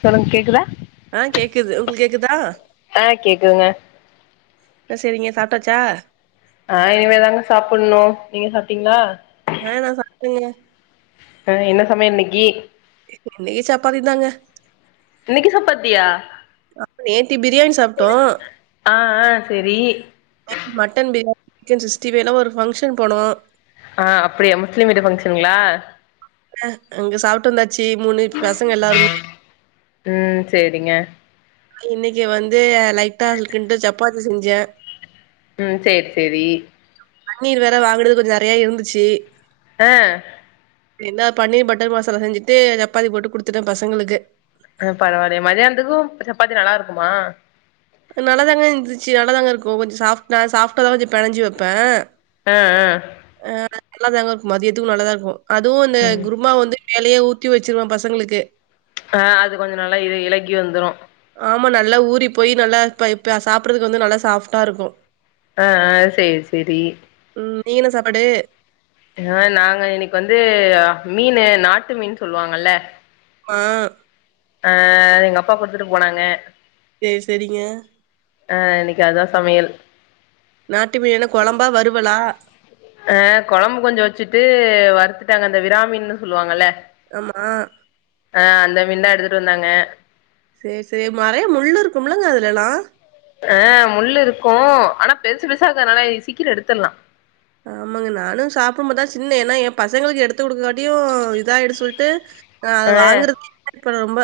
சொல்லுங் கேகுதா ஆ கேக்குது உங்களுக் கேக்குதா ஆ கேக்குதுங்க செரிங்க சாப்ட்டாச்சா ஆ இனிமேதாங்க சாப்பட்ணு நீங்க சாப்ட்டீங்களா ஆ நா சாப்டங்க ஆ என்ன சமயல் இன்னக்கி எப்மே சப்பாதிதாங்க இன்னைக்கு சப்பாத்தியா அ நேத்தி பிரியாணி சாப்ட்டோ ஆ ஆ செரி நே மட்டன் பிரியா சிக்கன் சிக்ஸ்டி ஃபைலா ஒரு ஃபங்ஷன் போனோ ஆ அப்பிடியா முஸ்லிம் வீட்டு ஃபங்ஷன்னுங்களா ஆ அங்க சாப்ட்டு வந்தாச்சு மூணுவீட்டு பசங்க எல்லாருமே ம் சேரிங்க இன்னக்கி வந்து லைட்டா இருக்குன்ட்டு சப்பாத்தி செஞ்ச ம் சேரி சேரி பண்ணீர் வேற வாங்குனது கொஞ்சோ நறையா இருந்துச்சு ஆ என்னா பன்னீர் பட்டர் மசாலா செஞ்சுட்டு சப்பாத்தி போட்டு குடுத்துட்ட பசங்களுக்கு அ பரவாலயே மதியானத்துக்கு சப்பாத்தி நல்லா இருக்குமா நல்லாதாங்க இருந்திச்சு நல்லாதாங்க இருக்கு கொஞ்சோ சாஃப்டா சாஃப்டாதா கொஞ்சோ பெனஞ்சு வைப்பே ஆ ஆ ஆ நல்லாதாங்க இருக்கு மதியத்துக்கு நல்லாதா இருக்கு அதுவு இந்த ம் குருமா வந்து மேலயே ஊத்தி வெச்சுருவ பசங்களுக்கு ஆ அது கொஞ்சோ நல்லா இல இலகி வந்துரு ஆமா நல்லா ஊறி போய் நல்லா இப்ப இப்ப சாப்பறதுக்கு வந்து நல்லா சாஃப்டா இருக்கு ஆ ஆ சேரி சேரி ம் நீங்க என்ன சாப்பாடு ஆ நாங்க இன்னக்கி வந்து மீனு நாட்டு மீன் சொல்வாங்கல்ல மா ஆ எங்க அப்பா குடுத்துட்டு போனாங்க சேர் சேரிங்க ஆ இன்னக்கி அதா சமயல் நாட்டு மீனென்ன கொழம்பா வறுவலா அ கொழம்பு கொஞ்சோ வெச்சுட்டு வறுத்துட்டங்க இந்த விராமீன்னு சொல்லுவாங்கல்ல ஆமா ஆ அந்த மீன்தா எடுத்துட்டு வந்தாங்க சேரி சேரி மறையா முள்ளு இருக்கும்முல்லங்க அதுலெல்லா ஆ முள்ளு இருக்கு ஆனா பெருசு பெருசா இருக்கறதுனால இ சீக்கிர எடுத்தர்லா ஆமாங்க நானு சாப்புடும்பாத்தா சின்ன ஏனா எ பசங்களுக்கு எடுத்து குடுக்ககாட்டியு இதா ஆயுடு சொல்ட்டு நா அது ஆ வாங்குறதுக்கே இல்ல இப்ப ரொம்ப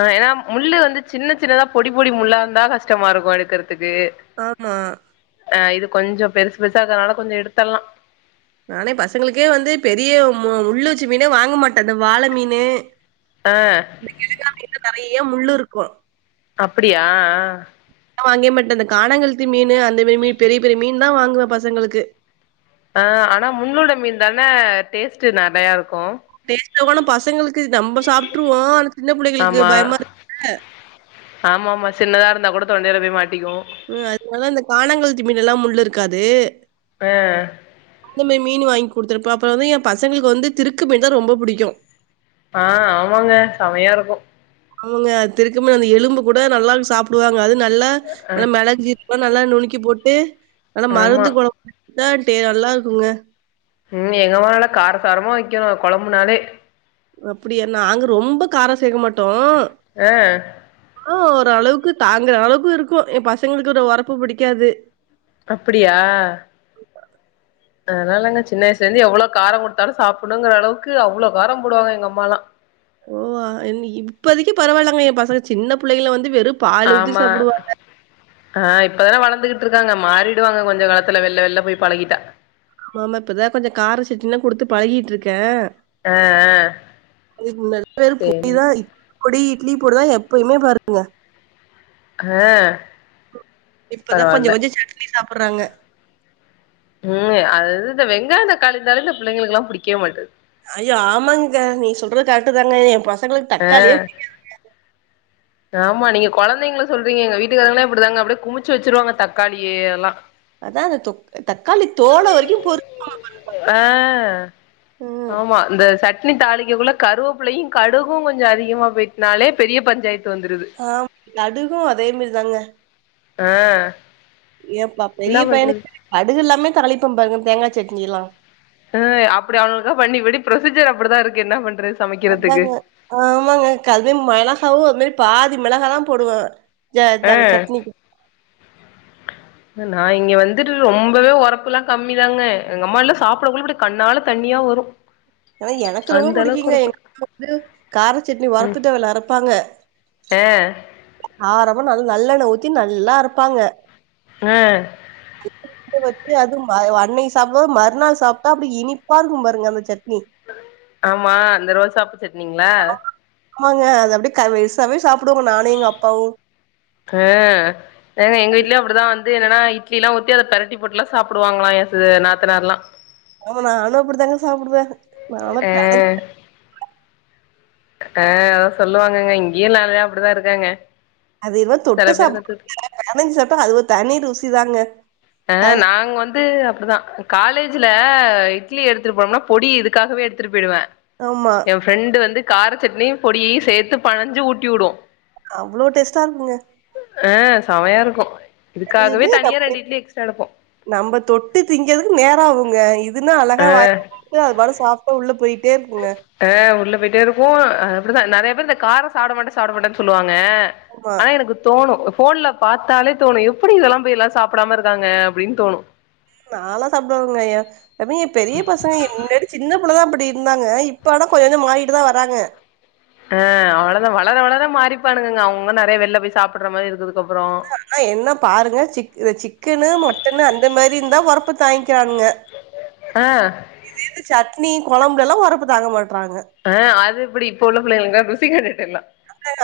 அ ஏனா முள்ளு வந்து சின்ன சின்னதா பொடி பொடி முள்ளா இருந்தா கஷ்டமா இருக்கு எடுக்குறதுக்கு ஆமா ஆ இது கொஞ்சோ பெருசு பெருசா இருக்குறனால கொஞ்சோ எடுத்தட்லா நானே பசங்களுக்கே வந்து பெரிய மு முள்ளு வச்ச மீனே வாங்க மாட்ட இந்த வாள மீனு ஆ இந்த கெழங்கா மீன்ல நறைய முள்ளுருக்கு அப்படியா ஆ நா வாங்கே மாட்ட இந்த கானங்கழுத்தி மீனு அந்த மாரி மீன் பெரிய பெரிய மீன் தா வாங்குவ பசங்களுக்கு ஆ ஆனா முள்ளோட மீன் தான டேஸ்ட்டு நிறைய இருக்கு டேஸ்ட்கானும் பசங்களுக்கு நம்ப சாப்ட்டுருவோ ஆன சின்ன புள்ளைங்களுக்கு பயமா இரு ஆமாமா சின்னதா இருந்தா கூட தொண்டைல போய் மாட்டிக்கு ம் அதனால இந்த கானங்கெளுத்தி மீன்னல்லா முள்ளுருக்காது ஆ இந்த மேரி மீன் வாங்கி குடுத்துருப்பே அப்றோ வந்து எ பசங்களுக்கு வந்து திருக்கு மீன் தா ரொம்ப புடிக்கு ஆ ஆமாங்க செமயாருக்கு அவங்க திருக்கு மீன் அந்த எலும்பு கூட நல்லா சாப்டுவாங்க அது நல்ல நல்லா மெளகு சீர் கோ நல்லா நுணுக்கி போட்டு நல்லா ஆமா மருந்து கொழம்பு தா டே நல்லாருக்குங்க ம் எங்கம்மா நல்லா காரசாரமா வக்கணு கொழம்புனாலே அப்டியா நாங்க ரொம்ப காரோ சேக்க மாட்டோ ஆ ஆ ஓரளவுக்கு தாங்குற அளவுக்கு இருக்கு எ பசங்களுக்கு இந்த ஒரப்பு புடிக்காது அப்படியா அதலா இல்லங்க சின்ன வயசுலருந்து எவ்ளோ காரோ குடுத்தாலு சாப்புனுங்ற அளவுக்கு அவ்ளோ காரோ போடுவாங்க எங்கம்மாலா ஓ வா இல் இப்பதக்கி பரவால்லங்க எ பசங்க சின்ன புள்ளைல வந்து வெறு ஆமா ஆ இப்பதானே வளர்ந்துகிட்ருக்காங்க மாறிடுவாங்க கொஞ்ச காலத்துல வெள்ல வெள்ல போய் பழகிட்டா ஆமா இப்பதா கொஞ்ச கார சட்டினில்லாகுடுத்து பழகிட்ருக்கே ஆ ஆ அதுக்கு சேரி [inaudible] பொடி இட்லி பொடிதா எப்பயுமே பாருங்க ஆ இப்பதா கொஞ்ச பரவால்ல கொஞ்சோ சட்னி சாப்புறாங்க ம் அது இது இந்த வெங்காயோ தக்காளி இருந்தாலே இந்த பிள்ளைங்களுக்கெல்லா பிடிக்கவே மாட்டது ஐயோ ஆமாங்க நீங் சொல்றது கரெக்ட்டு தாங்க எ பசங்களுக்கு ஆ தக்காளியே பிடி ஆமா நீங்க கொழந்தைங்கள சொல்றீங்க எங்க வீட்டுக்காரங்ல்லா இப்டிதாங்க அப்டியே குமிச்சு வச்சுருவாங்க தக்காளியல்லா அதா அந்த தொக் தக்காளி தோல வரைக்கு பொருக்குவாங்க ஆ ஆமா இந்த சட்னி தாளிக்கக்குள்ள கருவேப்புல்லயு கடுகு கொஞ்ச அதிகமா போய்ட்டனாலே பெரிய பஞ்சாயத்து வந்துடுது ஆமா கடுகு அதே மேரி தாங்க ஆ ஏப்பா என்ன பெரிய பண்றது பையனுக்கு கடுகு இல்லாமே தாளிப்பே பாருங்க தேங்கா சட்னில்லா ஆ அப்டி அவனுகளுக்கா பண்ணி படி ப்ரொசீஜர் அப்டி தாருக்கு என்ன பண்றது சமைக்கிறதுக்கு அதாங்க ஆமாங்க கது மெளகாவு அது மாரி பாதி மெளகா தா போடுவே ஆ நா இங்கே வந்துட்டு ரொம்பவே ஒரப்புல்லா கம்மி தாங்க எங்கம்மால்ல சாப்றக்குள்ள இப்டி கண்ணால தண்ணியாவரு ஆ எனக்கு ரொம்ப புடிக்குங்க எங்கம்மா வந்து கார சட்னி ம் ஒரப்பு தொவையல் அரப்பாங்க ஆ காரமா நல் நல்லெண்ண ஊத்தி நல்லா அரப்பாங்க ஆ வச்சு அது ம அன்னக்கி சாப்ப மற்நாள் சாப்ட்டா அப்டி இனிப்பாருக்கு பாருங்க அந்த சட்னி ஆமா அந்த ரோசாப்பூ சட்னிங்ளா ஆமாங்க அது அப்டியே க வெர்ஸாவே சாப்டுவோங்க நானு எங்க அப்பாவு எ ஏங்க எங்க வீட்லயு அப்டிதா வந்து என்னன்னா இட்லில்லா ஊத்தி அது பெறட்டி போட்டுலா சாப்புடுவாங்களா ஏ ஸு நாத்தனார்லா ஆமா நானு அப்டித்தாங்க சாப்புடுவே நானு ஆ பெனஞ் அ சொல்லுவாங்கங்க இங்கியு நறயா அப்டிதா இருக்காங்க அதைவ செல தொட்டு பேரு சாப்பட்ற கத்துது விட பெனஞ் சாப்ட்டா அது ஒரு தனி ருசிதாங்க அ நாங் வந்து அப்டிதா காலேஜ்ல இட்லி எடுத்துட்டு போனம்னா பொடி இதுக்காகவே எடுத்துட்டு போயிடுவே ஆமா என் ஃப்ரெண்டு வந்து கார சட்னியு பொடியயு சேத்து பெனஞ்சு ஊட்டி விடு அவ்ளோ டேஸ்ட்டா இருக்குங்க அ செமையா இருக்கு அது இதுக்காகவே இது தனியா ரெண்டு இட்லி எக்ஸ்ட்ரா எடுப்போ [inaudible] நம்ப தொட்டு திங்கற்துக் நேரோ ஆகுங்க இதுனா ஆ அழகா வாய் [inaudible] ட்டு அது பாட்டுக்கு சாப்ட்டா உள்ள போய்ட்டே இருக்குங்க அ உள்ள போய்ட்டே இருக்கு அ அப்டி தா நெறைய பேர் இந்த காரோ சாப்ட மாட்ட சாப்ட மாட்டன் சொல்லுவாங்க ஆமா ஆனா எனக்கு தோணு ஃபோன்ல பாத்தாலே தோணு எப்புடி இதெல்லா போய் எல்லா சாப்டாம இருக்காங்க அப்டின் தோணு நால்லா சாப்டுவங்கயா அது எ பெரிய பசங்க என்னது சின்ன புள்ளதா அப்புடி இருந்தாங்க இப்போ ஆனா கொஞ்ச கொஞ்சோ மாரிட்டு தா வராங்க ஆ அவ்வள தா வளர வளர மாறிப்பானுங்கங்க அவுங்க நெறைய வெள்ல போய் சாப்பட்ற மாரி இருக்கற்துக்கப்பறோ ஆனா என்ன பாருங்க சிக்கு அ சிக்கனு மட்டனு அந்த மாரிந்தா ஒரப்பு தாங்க்கிறானுங்க [unintelligible] ஆ இதே இந்த சட்னி கொழம்ப்லெல்லா ஒரப்பு தாங்க மாட்றாங்க ஆ அது எப்டி இப்ப உள்ள பிள்ளைகளுங்க ருசி கண்டுட்டெல்லா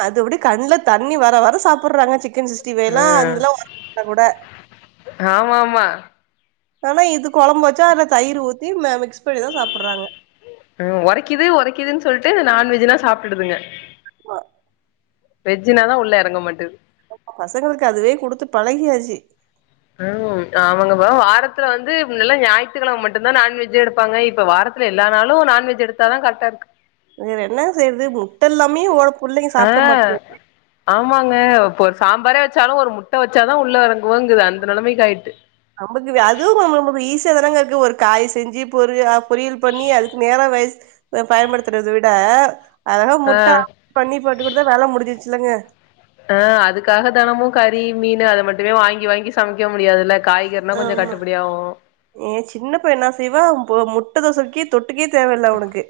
அது அப்டி கண்ல தண்ணி வர வர சாப்பட்றாங்க சிக்கன் சிக்ஸ் டி ஆ ஃபைல்லா அந்தெல்லா ஒரப் இர்ந்தா கூட ஆமா ஆமா ஆனா இது கொழம்ப் வச்சா அதுல தயிர் ஊத்தி மே மிக்ஸ் பண்ணிதா சாப்புட்றாங்க ஆ உரைக்குது உரைக்குதுன் சொல்ட்டு நான்வெஜ்ன்னா சாப்ட்டுடுதுங்க ஓ வெஜ்ஜுனாதா உள்ள எறங்க மாட்டுது பசங்களுக்கு அதுவே குடுத்து பழகியாச்சி வாங்வோ அவுங்கப்பா வாரத்துல வந்து நல்ல ஞாய்த்துக்கெழம மட்டுந்தா நான்வெஜ்ஜே எடுப்பாங்க இப்ப வாரத்து ல எல்லா நாளு நான்வெஜ் எடுத்தா தா கரட்டார்க்கு வேற என்ன செய்றது முட்டல்லாமே ஓர புள்ளைங்க ஆ சாப்ட மாட்டுது ஆமாங்க இப்ப ஒரு சாம்பாரே வெச்சாலு ஒரு முட்ட வெச்சாதா உள்ள எறங்குவங்குது அந்த நெலைமைக்கு ஆய்ட்டு நமக்கு வே அது ரொம்ப ரொம்பவே ஈஸியா தானாங்க இருக்கு ஒரு காயி செஞ்சு பொரி ஆ பொரியல் பண்ணி அதுக்கு நேரோ வேஸ் த பயன்படுத்துறத விட அழகா ஆ முட்ட ஆம்லெட் பண்ணி போட்டு குடுத்தா வேல முடிஞ்சிருச்சில்லங்க ஆ அதுக்காக தெனமு கறி, மீனு அத மட்டுமே வாங்கி வாங்கி சமைக்க முடியாதுல்ல காய்கறினா கொஞ்சோ ஆமா கட்டுப்படியாவு ஏ சின்னப்பைய என்னா செய்வா போ முட் ட தோசைக்கி தொட்டுக்கே தேவயில்ல அவனுக்கு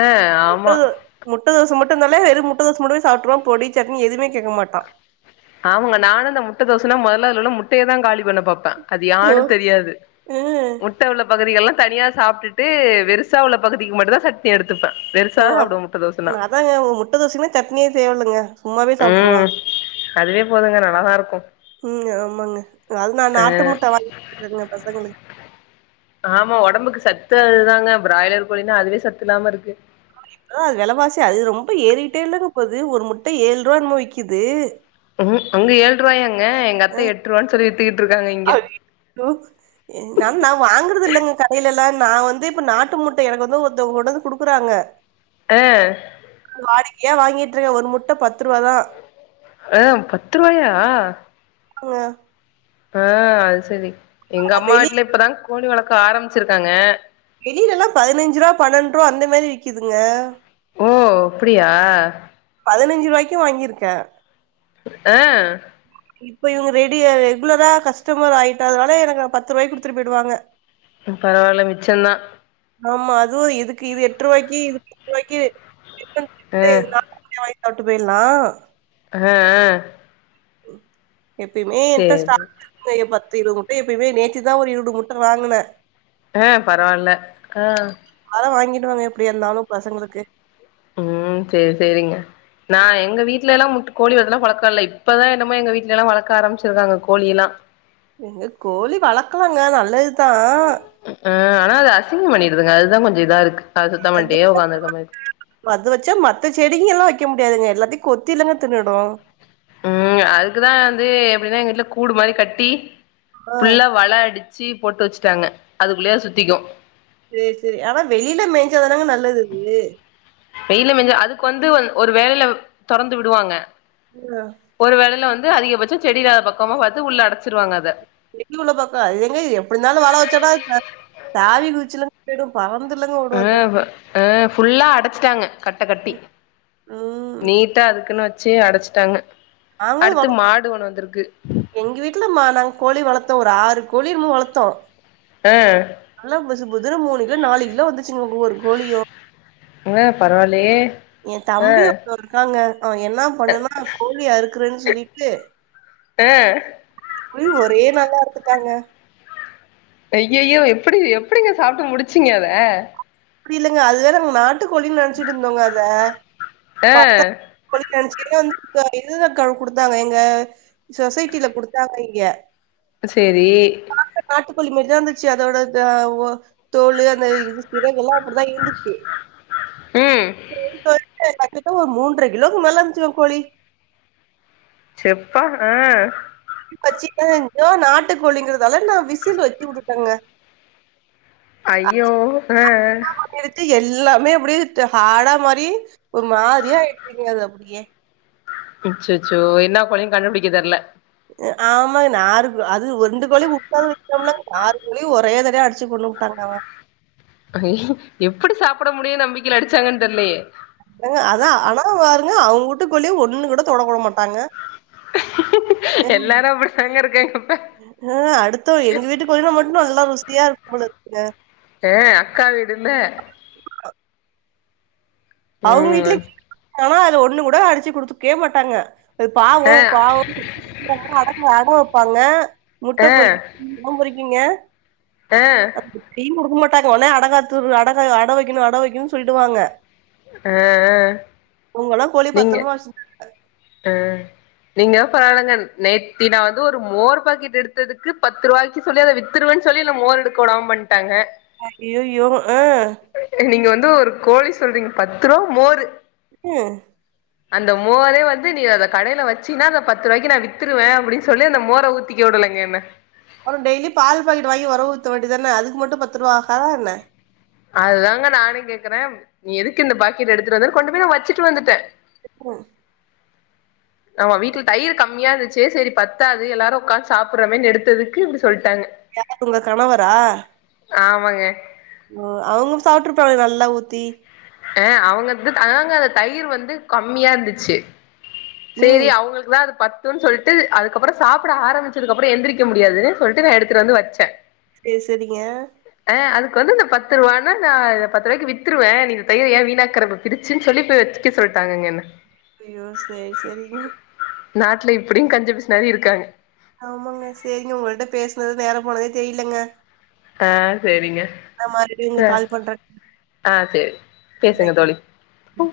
ஆ முட்ட ஆமா தோ முட்ட தோச மட்டு இர்ந்தாலே வெறு முட்ட தோச மட்டுமே சாப்ட்ருவா பொடி, சட்னி எதுமே கேக்க மாட்டா ஆமாங்க நானு இந்த முட்ட தோசன்னா மொதல்ல அதுல உள்ள முட்டைய தா காலி பண்ண பாப்ப அது ஓ யான்னு தெரியாது ம் முட்ட உள்ள பகுதிகள்லா தனியா சாப்ட்டுட்டு வெருசா உள்ள பகுதிக்கு மட்டுந்தா சட் எடுத்துப்பே வெருசா ஓ அப் சாப்டுவ முட்ட தோசன்னா அதாங்க முட்ட தோசைக்னா சட்னியே தேவேலங்க சும்மாவே சாப்ட்டுருவா ம் அதுவே போதுங்க நல்லாதா இருக்கு ம் ஆமாங்க அது நா நாட்டு முட்ட வாங்கிக்றேங்க பசங்களுக்கு ஆமா ஒடம்புக்கு சத்து அதுதாங்க பிராய்லர் கோழினா அதுவே சத்து இல்லாம இருக்கு இன்னு அது வெலவாசி அது ரொம்ப ஏறிட்டேல்லங்க போது ஒரு முட்ட ஏழ் ரூவா என்னமோ விக்கிது ம் அங்க ஏழ்ருவாயாங்க எங்க அத்த எட் ரூவானு சொல்லி வித்துக்கிட்டு இருக்காங்க இங்க லோ என் நன் நா வாங்கறது இல்லங்க கடைலல்லா நா வந்து இப்ப நாட்டு முட்ட எனக்கு வந்து ஒருத்தவங்க கொண்டு வந்து குடுக்குறாங்க அ வாடிக்கையே வாங்கிட்டுருக்கே ஒரு முட்ட பத்ரூவாதா ஆ பத் ரூவாயா ங்க ஆ அது சரி எங்க அம்மா வெளி வீட்ல இப்பதா கோழி வளக்க ஆரம்பிச்சிருக்காங்க வெளிலெல்லா பதினஞ்சு ரூவ பன்னெண்டு ரூவா அந்த மாரி விக்குதுங்க ஓ அப்டியா பதினஞ்சு ரூவாய்க்கு வாங்கிருக்கே அ இப் ப்போ இவுங்க ரெடியா ரெகுலரா கஸ்டமர் ஆயிட்டதுனால எனக்கு பத்து ரூவாய்க்கு குடுத்துட்டு போயிடுவாங்க ம் பரவால்ல மிச்சந்தா ஆமா அதுவு இதுக்கு இது எட்டு ரூவாய்க்கு இது பத்து ரூவாய்க்கு [inaudible] ஆ இதே வாங்கி சாப்ட்டு போயிட்லா அஹ ஆ எப்பயுமே என்ட்ட சேரி ஸ்டாக் இருக்குங்க எ பத்து இருவது முட்ட எப்பயுமே நேத்துதா ஒரு இருடு முட்ட வாங்குன அ பரவால்ல ஆ அதெலா வாங்கிடுவங்க எப்டியா இருந்தாலு பசங்களுக்கு ம் செரி செரிங்க நா எங்க வீட்லல்லா முட் கோழி வளத்துலா பழக்கோ இல்ல இப்பதா என்னமோ எங்க வீட்லைல்லா வளக்க ஆரம்பிச்சிருக்காங்க கோழி எல்லா இங்க கோழி வளக்கலாங்க நல்லதுதா ஆ ஆனா அது அசிங்கம் பண்ணிடுதுங்க அதுதா கொஞ்சோ இதா இருக்கு அத சுத்தோ பண்ணிட்டே உக்காந்துருக்க மாரி மது வச்சா மத்த செடிங்க எல்லா வைக்க முடியாதுங்க எல்லாத்தையு கொத்திலங்க தின்னுடு ம் அதுக்குதா வந்து எப்டின்னா எங்க வீட்ல கூடு மாரி கட்டி ஆ ஃபுல்லா வல அடிச் சு போட்டு வச்சுட்டாங்க அதுக்குள்ளே அது சுத்திக்கு சேரி சேரி ஆனா வெளில மேஞ்சாதானாங்க நல்லது அது வெயில மேஞ்சா அதுக்கு வந்து ஒ ஒரு வேலைல தொறந்து விடுவாங்க அ ஒரு வேலைல வந்து அதிகபட்சோ செடி இல்லாத பக்கமா பாத்து உள்ள அடச்சிருவாங்க அத வெயில் உள்ள பக்கோ இது எங்க எப்டிந்தாலு வல வச்சன்னா த தாவி குதிச்சுலா போய்டு பறந்துல்லங்க ஆ வ ஆ ஃபுல்லா அடச்சிட்டாங்க கட்ட கட்டி ம் ட்ட அதுக்குன்னு வச்சு அடச்சிட்டாங்க நாங்களு அடுத்து வள மாடு ஒன்னு வந்திருக்கு எங்க வீட்லமா நாங்க கோழி வளத்தோ ஒரு ஆறு கோழியோ என்னமோ வளத்தோ ஆ நல்லா புசுபுதுன்னு மூணு கிலோ நாலு கிலோ வந்துச்சுங்க ஒவ்வொரு கோழியு ஏங்க பரவாயில்லயே ஏ ஆ தம்பி ஒருத்தே இருக்காங்க அவே என்னா பண்ணுனா கோழிய அறுக்குறேன்னு சொல்லிட்டு ஆ போயி ஒரே நாள்ல அறுத்துட்டாங்க ஐய்யய்யோ எப்டி எப்டிங்க சாப்ட்டு முடிச்சிங்க அத புரியலங்க அது வேற நாங்க நாட்டுக்கோழின்னு நெனச்சிட்டு இருந்தோங்க அத ஆ பாத்தா [inaudible] கோழின்னு நெனச்சுக்கினே வந்து இன்னோரு அக்கா வந்து குடுத்தாங்க எங்க சொசைட்டில குடுத்தாங்க இங்க சேரி நாட்டுக்கோழி மாரிதா இருந்துச்சு அதோட இந்த ஒ தோலு அந்த இது இறகுல்லா அப்டிதா இருந்துச்சு ம் செரின்னு சொல்லிட்டு கரெக்டா ஒரு மூன்றரை கிலோக்கு மேலா இருந்துச்சுங்க கோழி செப்பா ஆ வச்சிடேங்க நாட்டு கோழிங்கிறதால நா விசில் வச்சு விட்டுட்டேங்க அய்யோ ஆ ஆ இதுக்கு எல்லாமே அப்டியே ஹாடா மாரி ஒரு மாரியா ஆயிடுச்சிங்க அது அப்டியே அச்சச்சோ என்ன கோழின்னு கண்டுபிடிக்க தெர்ல ஆமாங்க நாருது அது ரெண்டு கோழி முப்பது விட்டோம் இல்லங்க ஆறு கோழியு ஒரே தடவயா அடிச்சு கொன்னு டாங்க அய்யே எப்டி சாப்ட முடியுன்னு நம்பிக்கேல அடிச்சாங்கன்னு தெரிலையே ஏங்க அதா ஆனா பாருங்க அவுங்கவூட்டக்கோழிய ஒண்ணு கூ தொடக்கூட மாட்டாங்க எல்லாரு அப்டிதாங்க இருக் காங்க அப்ப ஆ அடுத்த எங்க வீட்டு கோழின்னா மட்டு நல்லா ருசியா இருக்கும் போல இருக்குங்க ஏ அக்கா வீடுன்னு அவங்க ம் வீட்டுலயு ஆனா அத ஒண்ணு கூட அடிச்சு குடுக்கயே மாட்டாங்க அது பாவோ ஆ பாவோ [inaudible] அட அட வப்பாங்க முட்ட ஆ ஆ பொரிய எல்லா பொறிக்குங்க ஆ அப்டியு குடுக்க மாட்டாங்க ஒடனே அடகாத்துரு அடகா அட வக்கணு அட வக்கணுன்னு சொல்லிடுவாங்க ஆ உங்கள நீங்க ஆ நீங்க வேணா பாருங்க நேத்தி நா வந்து ஒரு மோர் பாக்கெட் எடுத்ததுக்கு பத்து ரூபாய் சொல்லி அத வித்துருவேன்னு சொல்லி என்ன மோர் எடுக்க விடாம பண்ணிட்டாங்க அய்யய்யோ ஆ நீங்க வந்து ஒரு கோழி சொல்றீங்க பத்து ரூவா மோரு ம் அந்த மோரே வந்து நீ அத கடேல வச்சின்னா அத பத்து ரூபாய்க்கு நா வி்த்துருவே அப்டின்னு சொல்லி அந்த மோர ஊத் திங்க விடலங்க என்ன அப்பறோ டெய்லியு பால் பாக்கெட் வாங்கி ஒரஊத்த வேண்டி தான அதுக்கு மட்டு பத்து ரூவா ஆகாதா என்ன அதுதாங்க நானு கேக்குறே நீ எதுக்கு இந்த பாக்கெட் எடுத்துட்டு வந்தன்னு கொண்டு போய் நா வச்சுட்டு வந்துட்டே ஓ நம்ம வீட்ல தயிர் கம்மியா இருந்துச்சு சேரி பத்தாது எல்லாருமக்ஷ உக்காந்து சாப்டுறமேன்னு எடுத்ததுக்கு இப்டி சொல்ட்டாங்க யாரு உங்க கணவரா ஆமாங்க ஓ அவுங்க சாப்ட்டுருப்பாங்ளே நல்லா ஊத்தி அ அவுங்க இது அவுங்க அந்த தயிர் வந்து கம்மியா இந்துச்சு சேரி ம் அவுங்களுக்குதா அது ப த்துன் சொல்ட்டு அதுக்கப்றோ சாப்பிட ஆரம்பிச்சதுக்கப்றோ எந்திரிக்க முடியாதுன்னு சொல்ட்டு நா எந்திரிச்சு வந்து வச்ச சேரி சேரிங்க ஆ அதுக்கு வந்து இந்த பத்து ரூவானா நா பத்து ரூபாய்க்கு வித்துருவேன் நீங்க ஏன் தயிரவீணாக்கற பிரிச்சுன் சொல்லி போய் வெச்சுட்ட சொல்லிட்டாங்க என்ன அய்யோ சேரி சேரிங்க நாட்ல இப்டியு கஞ்ச பிசினாரி இருக்காங்க ஆமாங்க சேரிங்க உங்கள்கிட்ட பேசனது நேரோ போனதே தெரிலங்க அ சேரிங்க நா மறுபடியு ஆ உங்களுக்கு கால் பண்றேங்க ஆ சேரி பேசுங்க பாய்ங்க தோழி ஓ